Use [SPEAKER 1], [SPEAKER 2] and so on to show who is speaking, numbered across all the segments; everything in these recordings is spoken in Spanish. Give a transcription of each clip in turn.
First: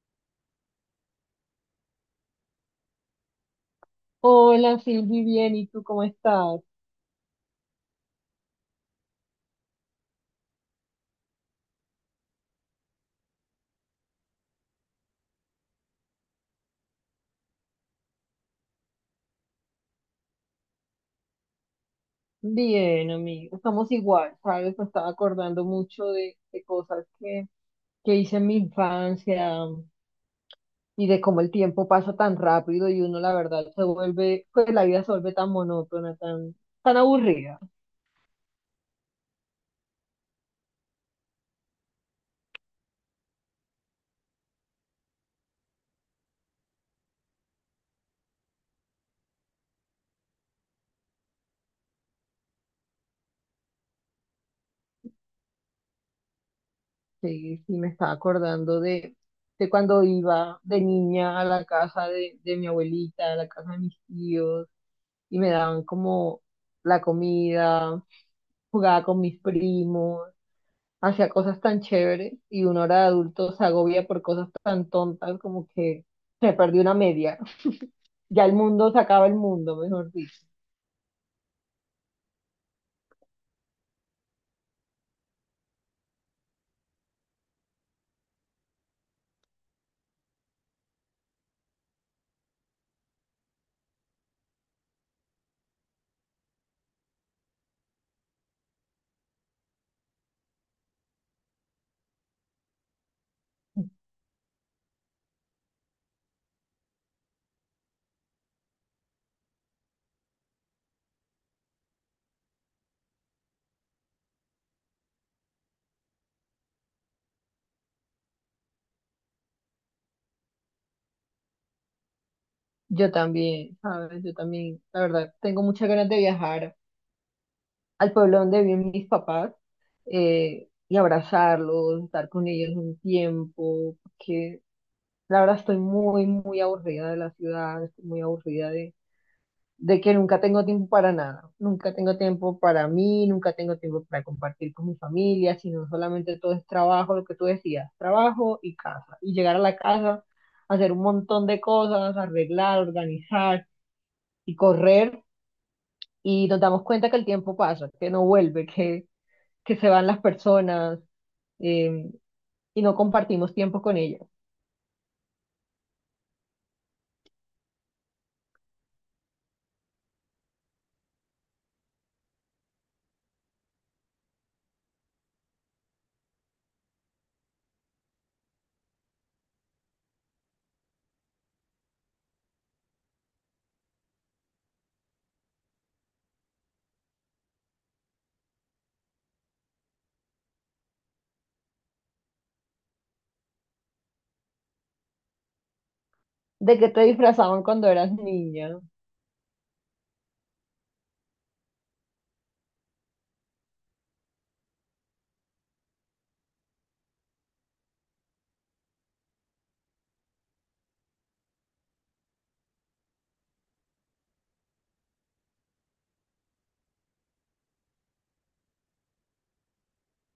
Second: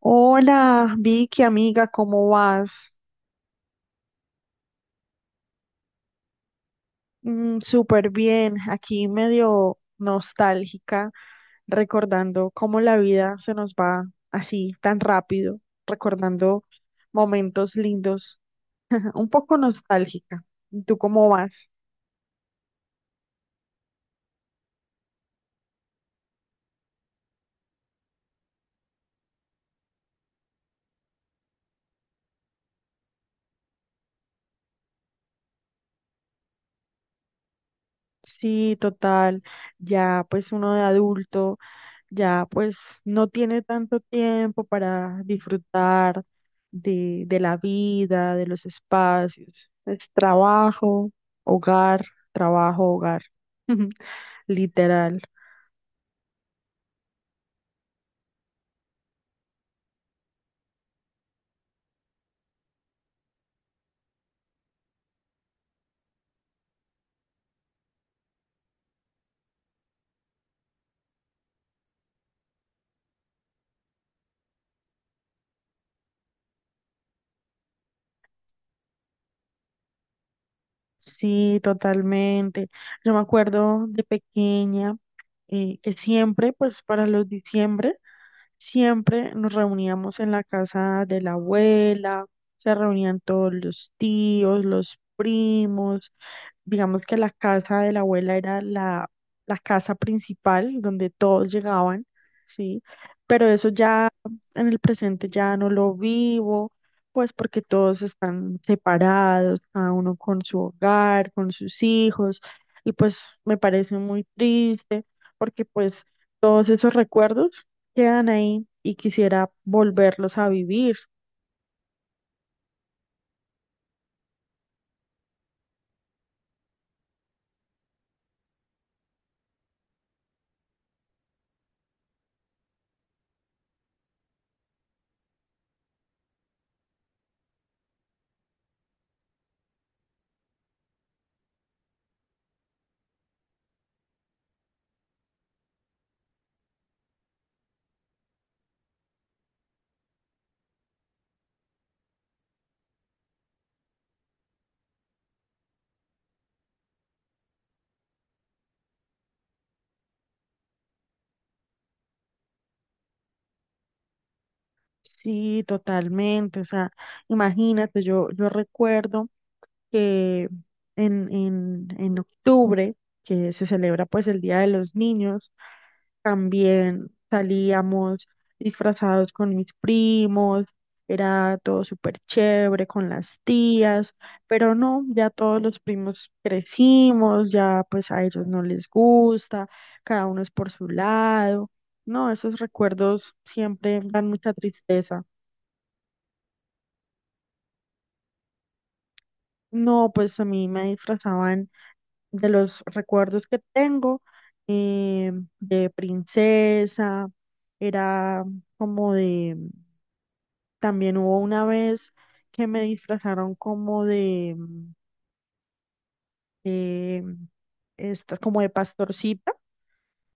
[SPEAKER 1] Hola, Vicky, amiga, ¿cómo vas?
[SPEAKER 2] Hola, Silvi, bien, ¿y tú cómo estás?
[SPEAKER 1] Súper bien, aquí medio nostálgica, recordando cómo la vida se nos va así tan rápido, recordando momentos lindos, un poco nostálgica. ¿Y tú cómo vas?
[SPEAKER 2] Bien, amigo, estamos igual, ¿sabes? Me estaba acordando mucho de cosas que hice en mi infancia, y de cómo el tiempo pasa tan rápido y uno, la verdad, se vuelve, pues la vida se vuelve tan monótona, tan aburrida.
[SPEAKER 1] Sí, total, ya pues uno de adulto. Ya pues no tiene tanto tiempo para disfrutar de la vida, de los espacios. Es hogar, trabajo, hogar, literal.
[SPEAKER 2] Sí, sí, me estaba acordando de cuando iba de niña a la casa de mi abuelita, a la casa de mis tíos y me daban como la comida, jugaba con mis primos, hacia cosas tan chéveres y uno ahora de adulto se agobia por cosas tan tontas como que se perdió una media. Ya el mundo se acaba el mundo, mejor dicho.
[SPEAKER 1] Sí, totalmente. Yo me acuerdo de pequeña, que siempre, pues para los diciembre, siempre nos reuníamos en la casa de la abuela, se reunían todos los tíos, los primos. Digamos que la casa de la abuela era la casa principal donde todos llegaban, ¿sí? Pero eso ya en el presente ya no lo vivo pues porque todos están separados, cada uno con su hogar, con sus hijos, y pues me parece muy triste porque pues todos esos recuerdos quedan ahí y quisiera volverlos a vivir.
[SPEAKER 2] Yo también, ¿sabes? Yo también, la verdad, tengo muchas ganas de viajar al pueblo donde viven mis papás, y abrazarlos, estar con ellos un tiempo, porque la verdad estoy muy, muy aburrida de la ciudad, estoy muy aburrida de que nunca tengo tiempo para nada, nunca tengo tiempo para mí, nunca tengo tiempo para compartir con mi familia, sino solamente todo es trabajo, lo que tú decías, trabajo y casa. Y llegar a la casa, hacer un montón de cosas, arreglar, organizar y correr, y nos damos cuenta que el tiempo pasa, que no vuelve, que se van las personas eh, y no compartimos tiempo con ellas.
[SPEAKER 1] Sí, totalmente. O sea, imagínate, yo recuerdo que en octubre, que se celebra pues el Día de los Niños, también salíamos disfrazados con mis primos, era todo súper chévere con las tías, pero no, ya todos los primos crecimos, ya pues a ellos no les gusta, cada uno es por su lado. No, esos recuerdos siempre dan mucha tristeza.
[SPEAKER 2] ¿De qué te disfrazaban cuando eras niña?
[SPEAKER 1] No, pues a mí me disfrazaban, de los recuerdos que tengo, eh, de princesa, era como de, también hubo una vez que me disfrazaron como de, eh, estas, como de pastorcita.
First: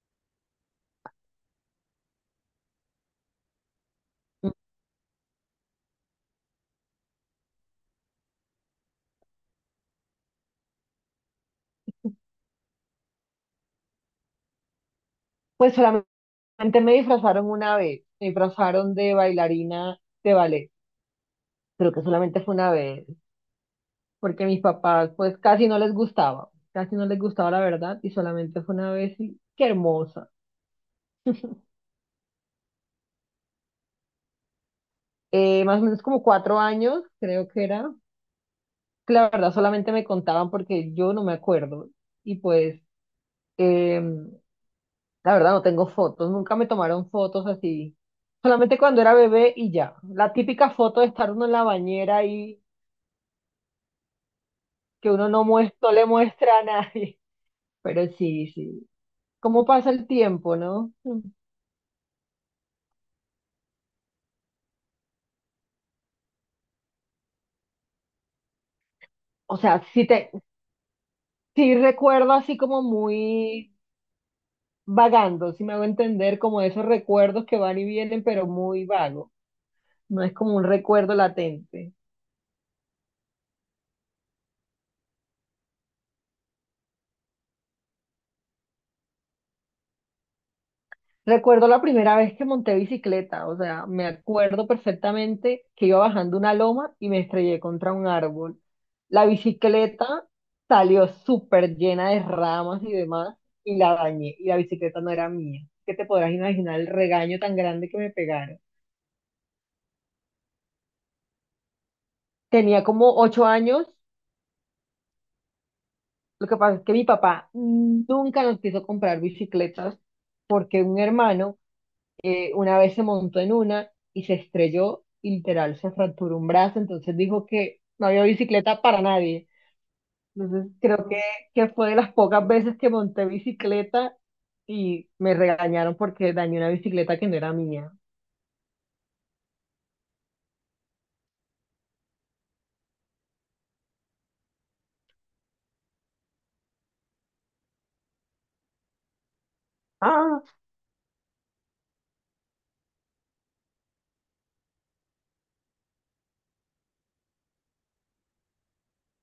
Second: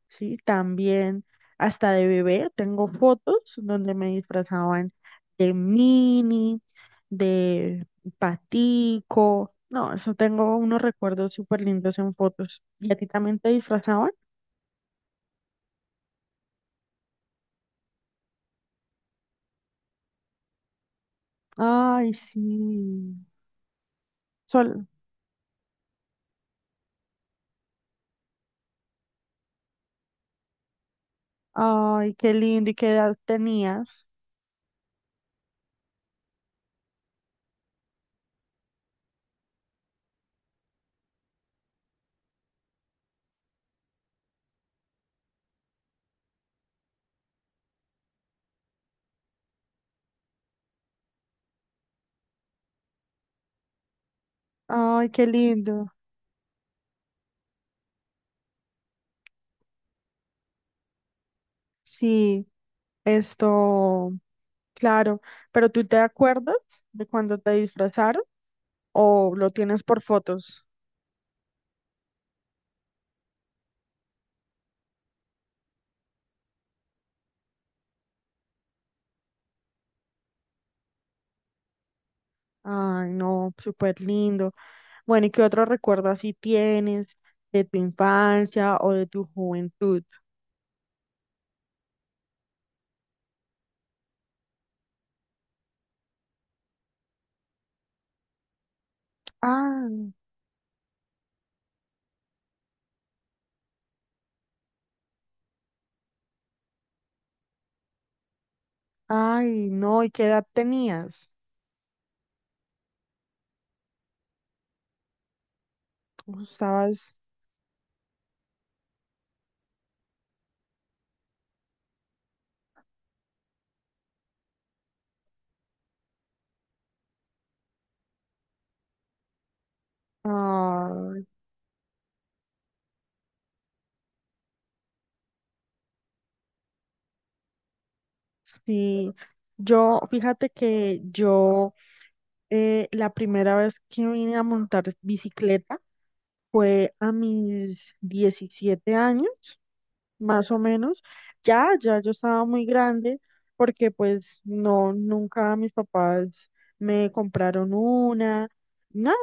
[SPEAKER 1] Sí, también hasta de bebé tengo fotos donde me disfrazaban de mini, de patico. No, eso tengo unos recuerdos súper lindos en fotos. ¿Y a ti también te disfrazaban?
[SPEAKER 2] Pues solamente antes me disfrazaron una vez, me disfrazaron de bailarina de ballet, creo que
[SPEAKER 1] Ay,
[SPEAKER 2] solamente
[SPEAKER 1] sí.
[SPEAKER 2] fue una vez, porque a mis
[SPEAKER 1] Sol.
[SPEAKER 2] papás pues casi no les gustaba, casi no les gustaba la verdad y solamente fue una vez y qué hermosa.
[SPEAKER 1] Ay, qué lindo. ¿Y qué edad tenías?
[SPEAKER 2] Más o menos como 4 años, creo que era, que la verdad solamente me contaban porque yo no me acuerdo y pues eh, la verdad no tengo fotos, nunca me tomaron fotos así, solamente cuando era bebé y ya, la típica foto de estar uno en la bañera
[SPEAKER 1] Ay,
[SPEAKER 2] que
[SPEAKER 1] qué
[SPEAKER 2] uno no,
[SPEAKER 1] lindo.
[SPEAKER 2] no le muestra a nadie. Pero sí, sí. ¿Cómo pasa el tiempo, no? Mm.
[SPEAKER 1] Sí, esto, claro. ¿Pero tú te acuerdas de cuando te disfrazaron o lo
[SPEAKER 2] O sea,
[SPEAKER 1] tienes por
[SPEAKER 2] sí, te,
[SPEAKER 1] fotos?
[SPEAKER 2] sí recuerdo así como muy vagando, si me hago entender, como esos recuerdos que van y vienen, pero muy vago. No es como un recuerdo latente.
[SPEAKER 1] Ay, no, súper lindo. Bueno, ¿y qué otro recuerdo así tienes de tu infancia o de tu juventud?
[SPEAKER 2] Recuerdo la primera vez que monté bicicleta, o sea, me acuerdo perfectamente que iba bajando una loma y me estrellé contra un árbol. La
[SPEAKER 1] Ah.
[SPEAKER 2] bicicleta salió súper llena de ramas y demás y la dañé y la bicicleta no era mía. ¿Qué te podrás imaginar el regaño tan grande que me pegaron?
[SPEAKER 1] Ay, no, ¿y qué edad tenías?
[SPEAKER 2] Tenía como 8 años,
[SPEAKER 1] ¿Cómo
[SPEAKER 2] lo que pasa es que mi
[SPEAKER 1] estabas?
[SPEAKER 2] papá nunca nos quiso comprar bicicletas porque un hermano, una vez se montó en una y se estrelló y literal se fracturó un brazo, entonces dijo que no había bicicleta para nadie. Entonces creo
[SPEAKER 1] Ay.
[SPEAKER 2] que fue de las pocas veces que monté bicicleta y me regañaron porque dañé una bicicleta que no era mía.
[SPEAKER 1] Sí, yo, fíjate que yo, la primera vez que vine a montar bicicleta fue a mis 17 años,
[SPEAKER 2] Ah,
[SPEAKER 1] más o menos. Ya yo estaba muy grande porque pues no, nunca mis papás me compraron una, nada.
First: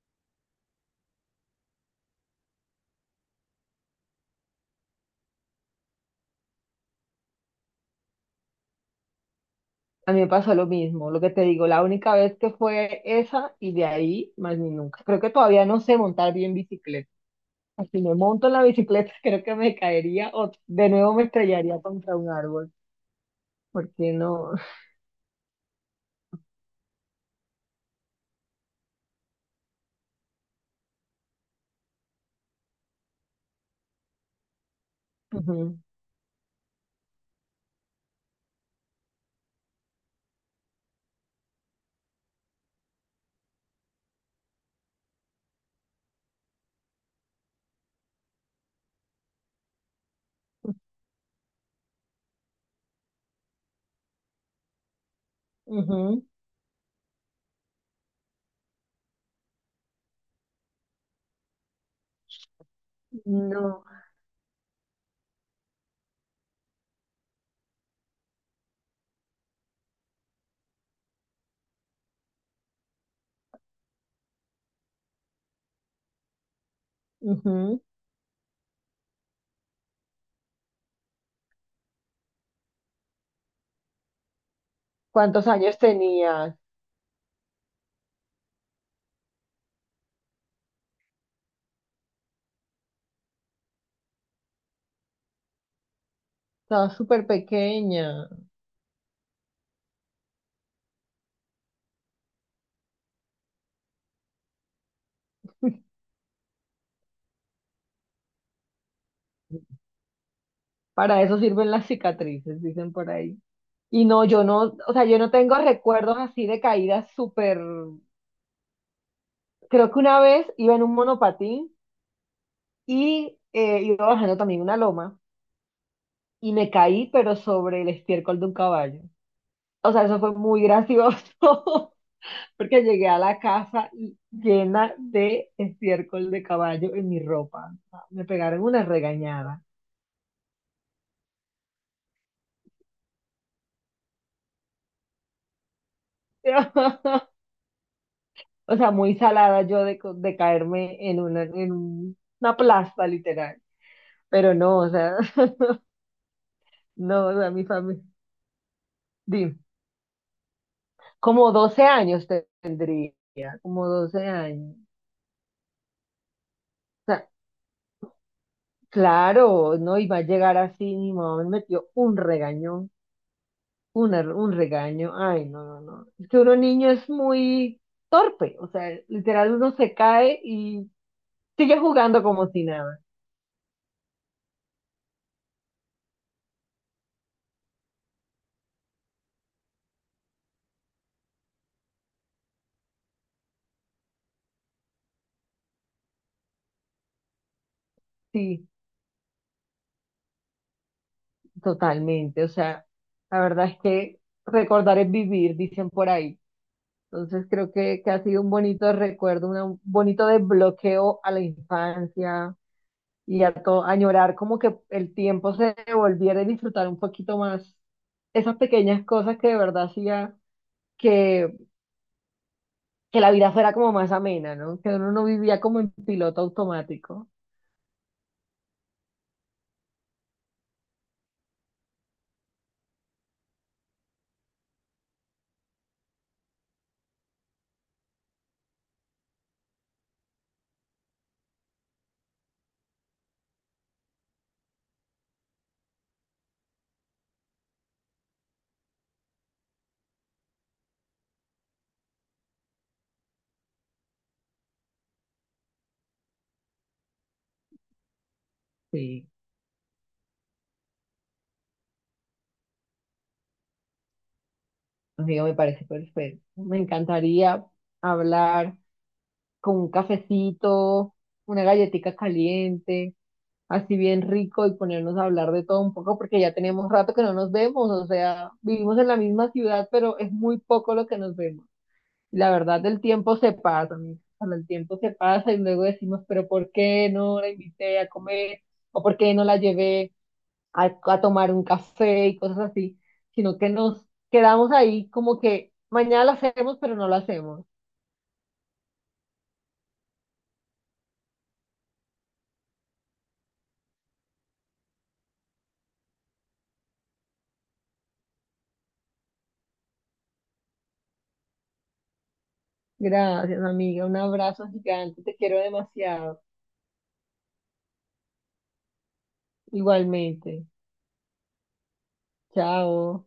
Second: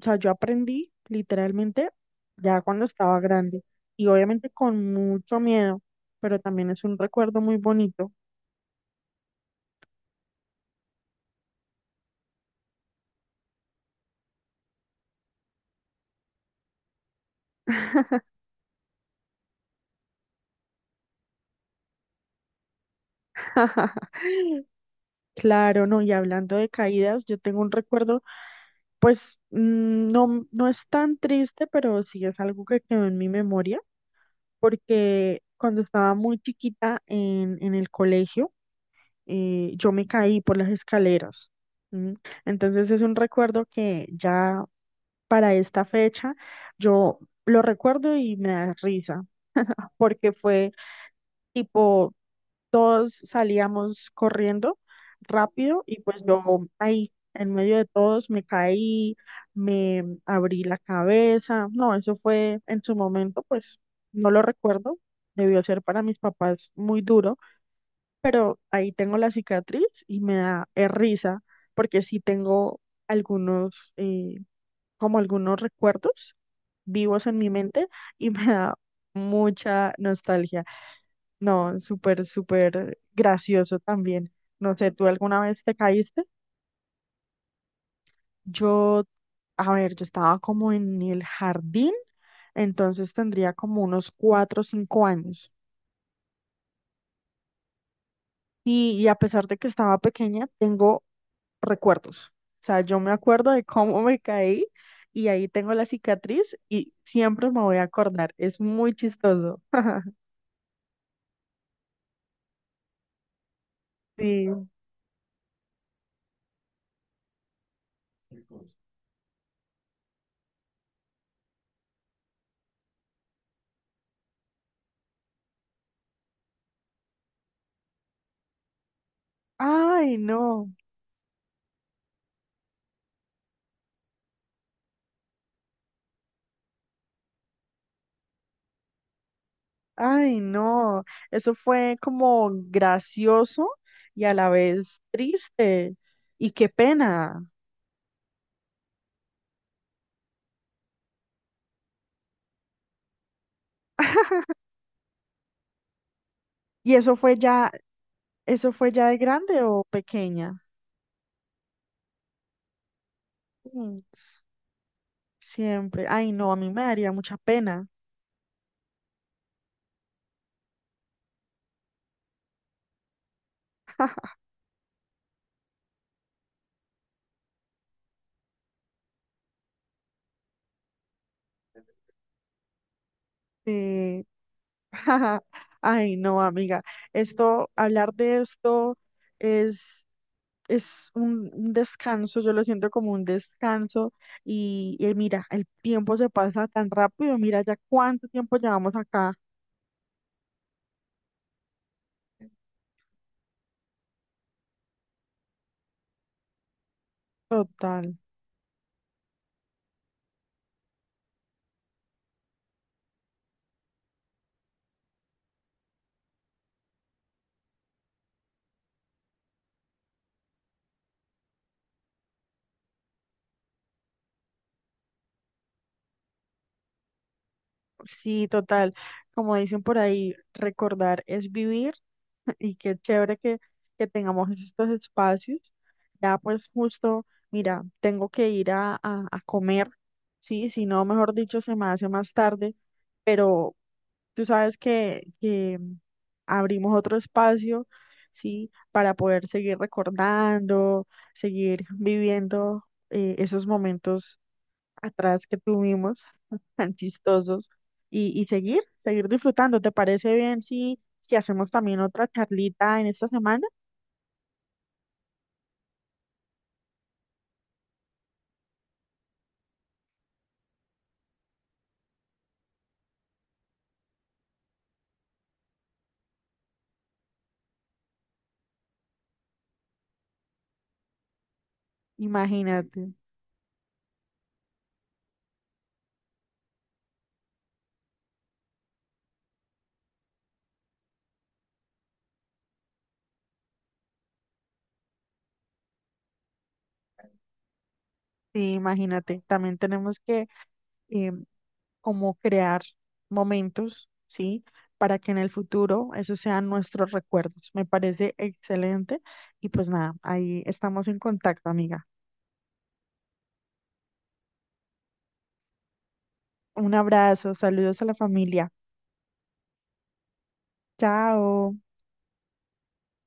[SPEAKER 1] O sea, yo aprendí literalmente ya cuando estaba grande y obviamente con mucho miedo, pero también es un recuerdo muy bonito.
[SPEAKER 2] a mí me pasó lo mismo, lo que te digo, la única vez que fue esa y de ahí más ni nunca. Creo que todavía no sé montar bien bicicleta. Si me monto en la bicicleta, creo que me caería o de nuevo me estrellaría contra un árbol, porque no,
[SPEAKER 1] Claro, no, y hablando de caídas, yo tengo un recuerdo, pues mm, no, no es tan triste, pero sí es algo que quedó en mi memoria, porque
[SPEAKER 2] Ujú,
[SPEAKER 1] cuando estaba muy chiquita en el colegio, yo me caí por las escaleras. ¿M? Entonces es un recuerdo que ya para esta fecha yo lo recuerdo y me da risa, porque fue tipo todos salíamos corriendo rápido y pues
[SPEAKER 2] ujú,
[SPEAKER 1] yo ahí, en medio de todos, me caí, me abrí la cabeza. No, eso fue en su momento, pues
[SPEAKER 2] no,
[SPEAKER 1] no lo recuerdo. Debió ser para mis papás muy duro, pero ahí tengo la cicatriz y me da risa porque sí tengo algunos, eh, como algunos recuerdos vivos en mi
[SPEAKER 2] ujú.
[SPEAKER 1] mente y me da mucha nostalgia. No, súper, súper gracioso también. No sé, ¿tú alguna
[SPEAKER 2] ¿Cuántos
[SPEAKER 1] vez te
[SPEAKER 2] años
[SPEAKER 1] caíste?
[SPEAKER 2] tenías?
[SPEAKER 1] Yo, a ver, yo estaba como en el jardín, entonces tendría como unos 4 o 5 años.
[SPEAKER 2] Estaba súper pequeña.
[SPEAKER 1] Y a pesar de que estaba pequeña, tengo recuerdos. O sea, yo me acuerdo de cómo me caí y ahí tengo la cicatriz y siempre me voy a acordar. Es muy chistoso.
[SPEAKER 2] Para eso sirven las cicatrices, dicen por ahí. Y no, yo
[SPEAKER 1] Sí.
[SPEAKER 2] no, o sea, yo no tengo recuerdos así de caídas súper. Creo que una vez iba en un monopatín y, iba bajando también una loma y me caí, pero sobre el estiércol de un caballo. O sea,
[SPEAKER 1] Ay,
[SPEAKER 2] eso fue muy
[SPEAKER 1] no.
[SPEAKER 2] gracioso. Porque llegué a la casa y- llena de estiércol de caballo en mi ropa. O sea, me pegaron una regañada.
[SPEAKER 1] Ay, no, eso fue como gracioso y a la vez triste. Y qué pena.
[SPEAKER 2] O sea, muy salada yo de, de caerme en una, una plasta, literal. Pero no, o sea,
[SPEAKER 1] ¿Y
[SPEAKER 2] no, o sea, mi familia.
[SPEAKER 1] eso fue ya de
[SPEAKER 2] Dime,
[SPEAKER 1] grande o pequeña?
[SPEAKER 2] como 12 años tendría, como
[SPEAKER 1] Mm,
[SPEAKER 2] 12
[SPEAKER 1] s-
[SPEAKER 2] años. O
[SPEAKER 1] Siempre. Ay, no, a mí me daría
[SPEAKER 2] sea,
[SPEAKER 1] mucha pena.
[SPEAKER 2] claro, no iba a llegar así, mi mamá me metió un regañón. Un regaño, ay, no, no, no. Es que uno niño es muy torpe, o sea, literal uno se cae y sigue jugando como si nada.
[SPEAKER 1] Sí. Ay, no, amiga. Esto, hablar de esto es es un descanso, yo lo siento como un descanso y mira, el tiempo se pasa tan rápido, mira ya cuánto tiempo
[SPEAKER 2] Sí,
[SPEAKER 1] llevamos acá.
[SPEAKER 2] totalmente, o sea, la verdad es que recordar es vivir, dicen por ahí. Entonces creo que
[SPEAKER 1] Total,
[SPEAKER 2] ha sido un bonito recuerdo, un bonito desbloqueo a la infancia y a todo, añorar como que el tiempo se volviera a disfrutar un poquito más esas pequeñas cosas que de verdad hacía que que la vida fuera como más amena, ¿no? Que uno no vivía como en piloto automático.
[SPEAKER 1] sí, total. Como dicen por ahí, recordar es vivir y qué chévere que tengamos estos espacios. Ya pues justo, mira, tengo que ir a comer, sí, si no, mejor dicho, se me hace más tarde, pero tú sabes que abrimos otro espacio, ¿sí? Para poder seguir recordando, seguir viviendo, esos momentos atrás que tuvimos, tan chistosos, y,
[SPEAKER 2] Sí,
[SPEAKER 1] seguir disfrutando. ¿Te parece bien si hacemos también otra charlita en esta semana?
[SPEAKER 2] amigo, me parece perfecto. Me encantaría hablar con un cafecito, una galletita caliente, así bien rico y ponernos a hablar de todo un poco porque ya tenemos rato que no nos vemos, o sea, vivimos en la misma ciudad, pero es muy poco lo que nos vemos. Y la verdad, el
[SPEAKER 1] Imagínate,
[SPEAKER 2] tiempo se pasa, amigo. O sea, el tiempo se pasa y luego decimos, pero ¿por qué no la invité a comer? ¿O por qué no la llevé a tomar un café y cosas así, sino que nos quedamos ahí como que mañana lo hacemos, pero no lo hacemos?
[SPEAKER 1] sí, imagínate. También tenemos que, eh, cómo crear momentos, ¿sí? Para que en el futuro esos sean nuestros recuerdos. Me parece excelente. Y pues nada, ahí estamos en contacto, amiga.
[SPEAKER 2] Gracias, amiga. Un abrazo gigante. Te quiero demasiado.
[SPEAKER 1] Un abrazo, saludos a la familia.
[SPEAKER 2] Igualmente.
[SPEAKER 1] Chao.
[SPEAKER 2] Chao.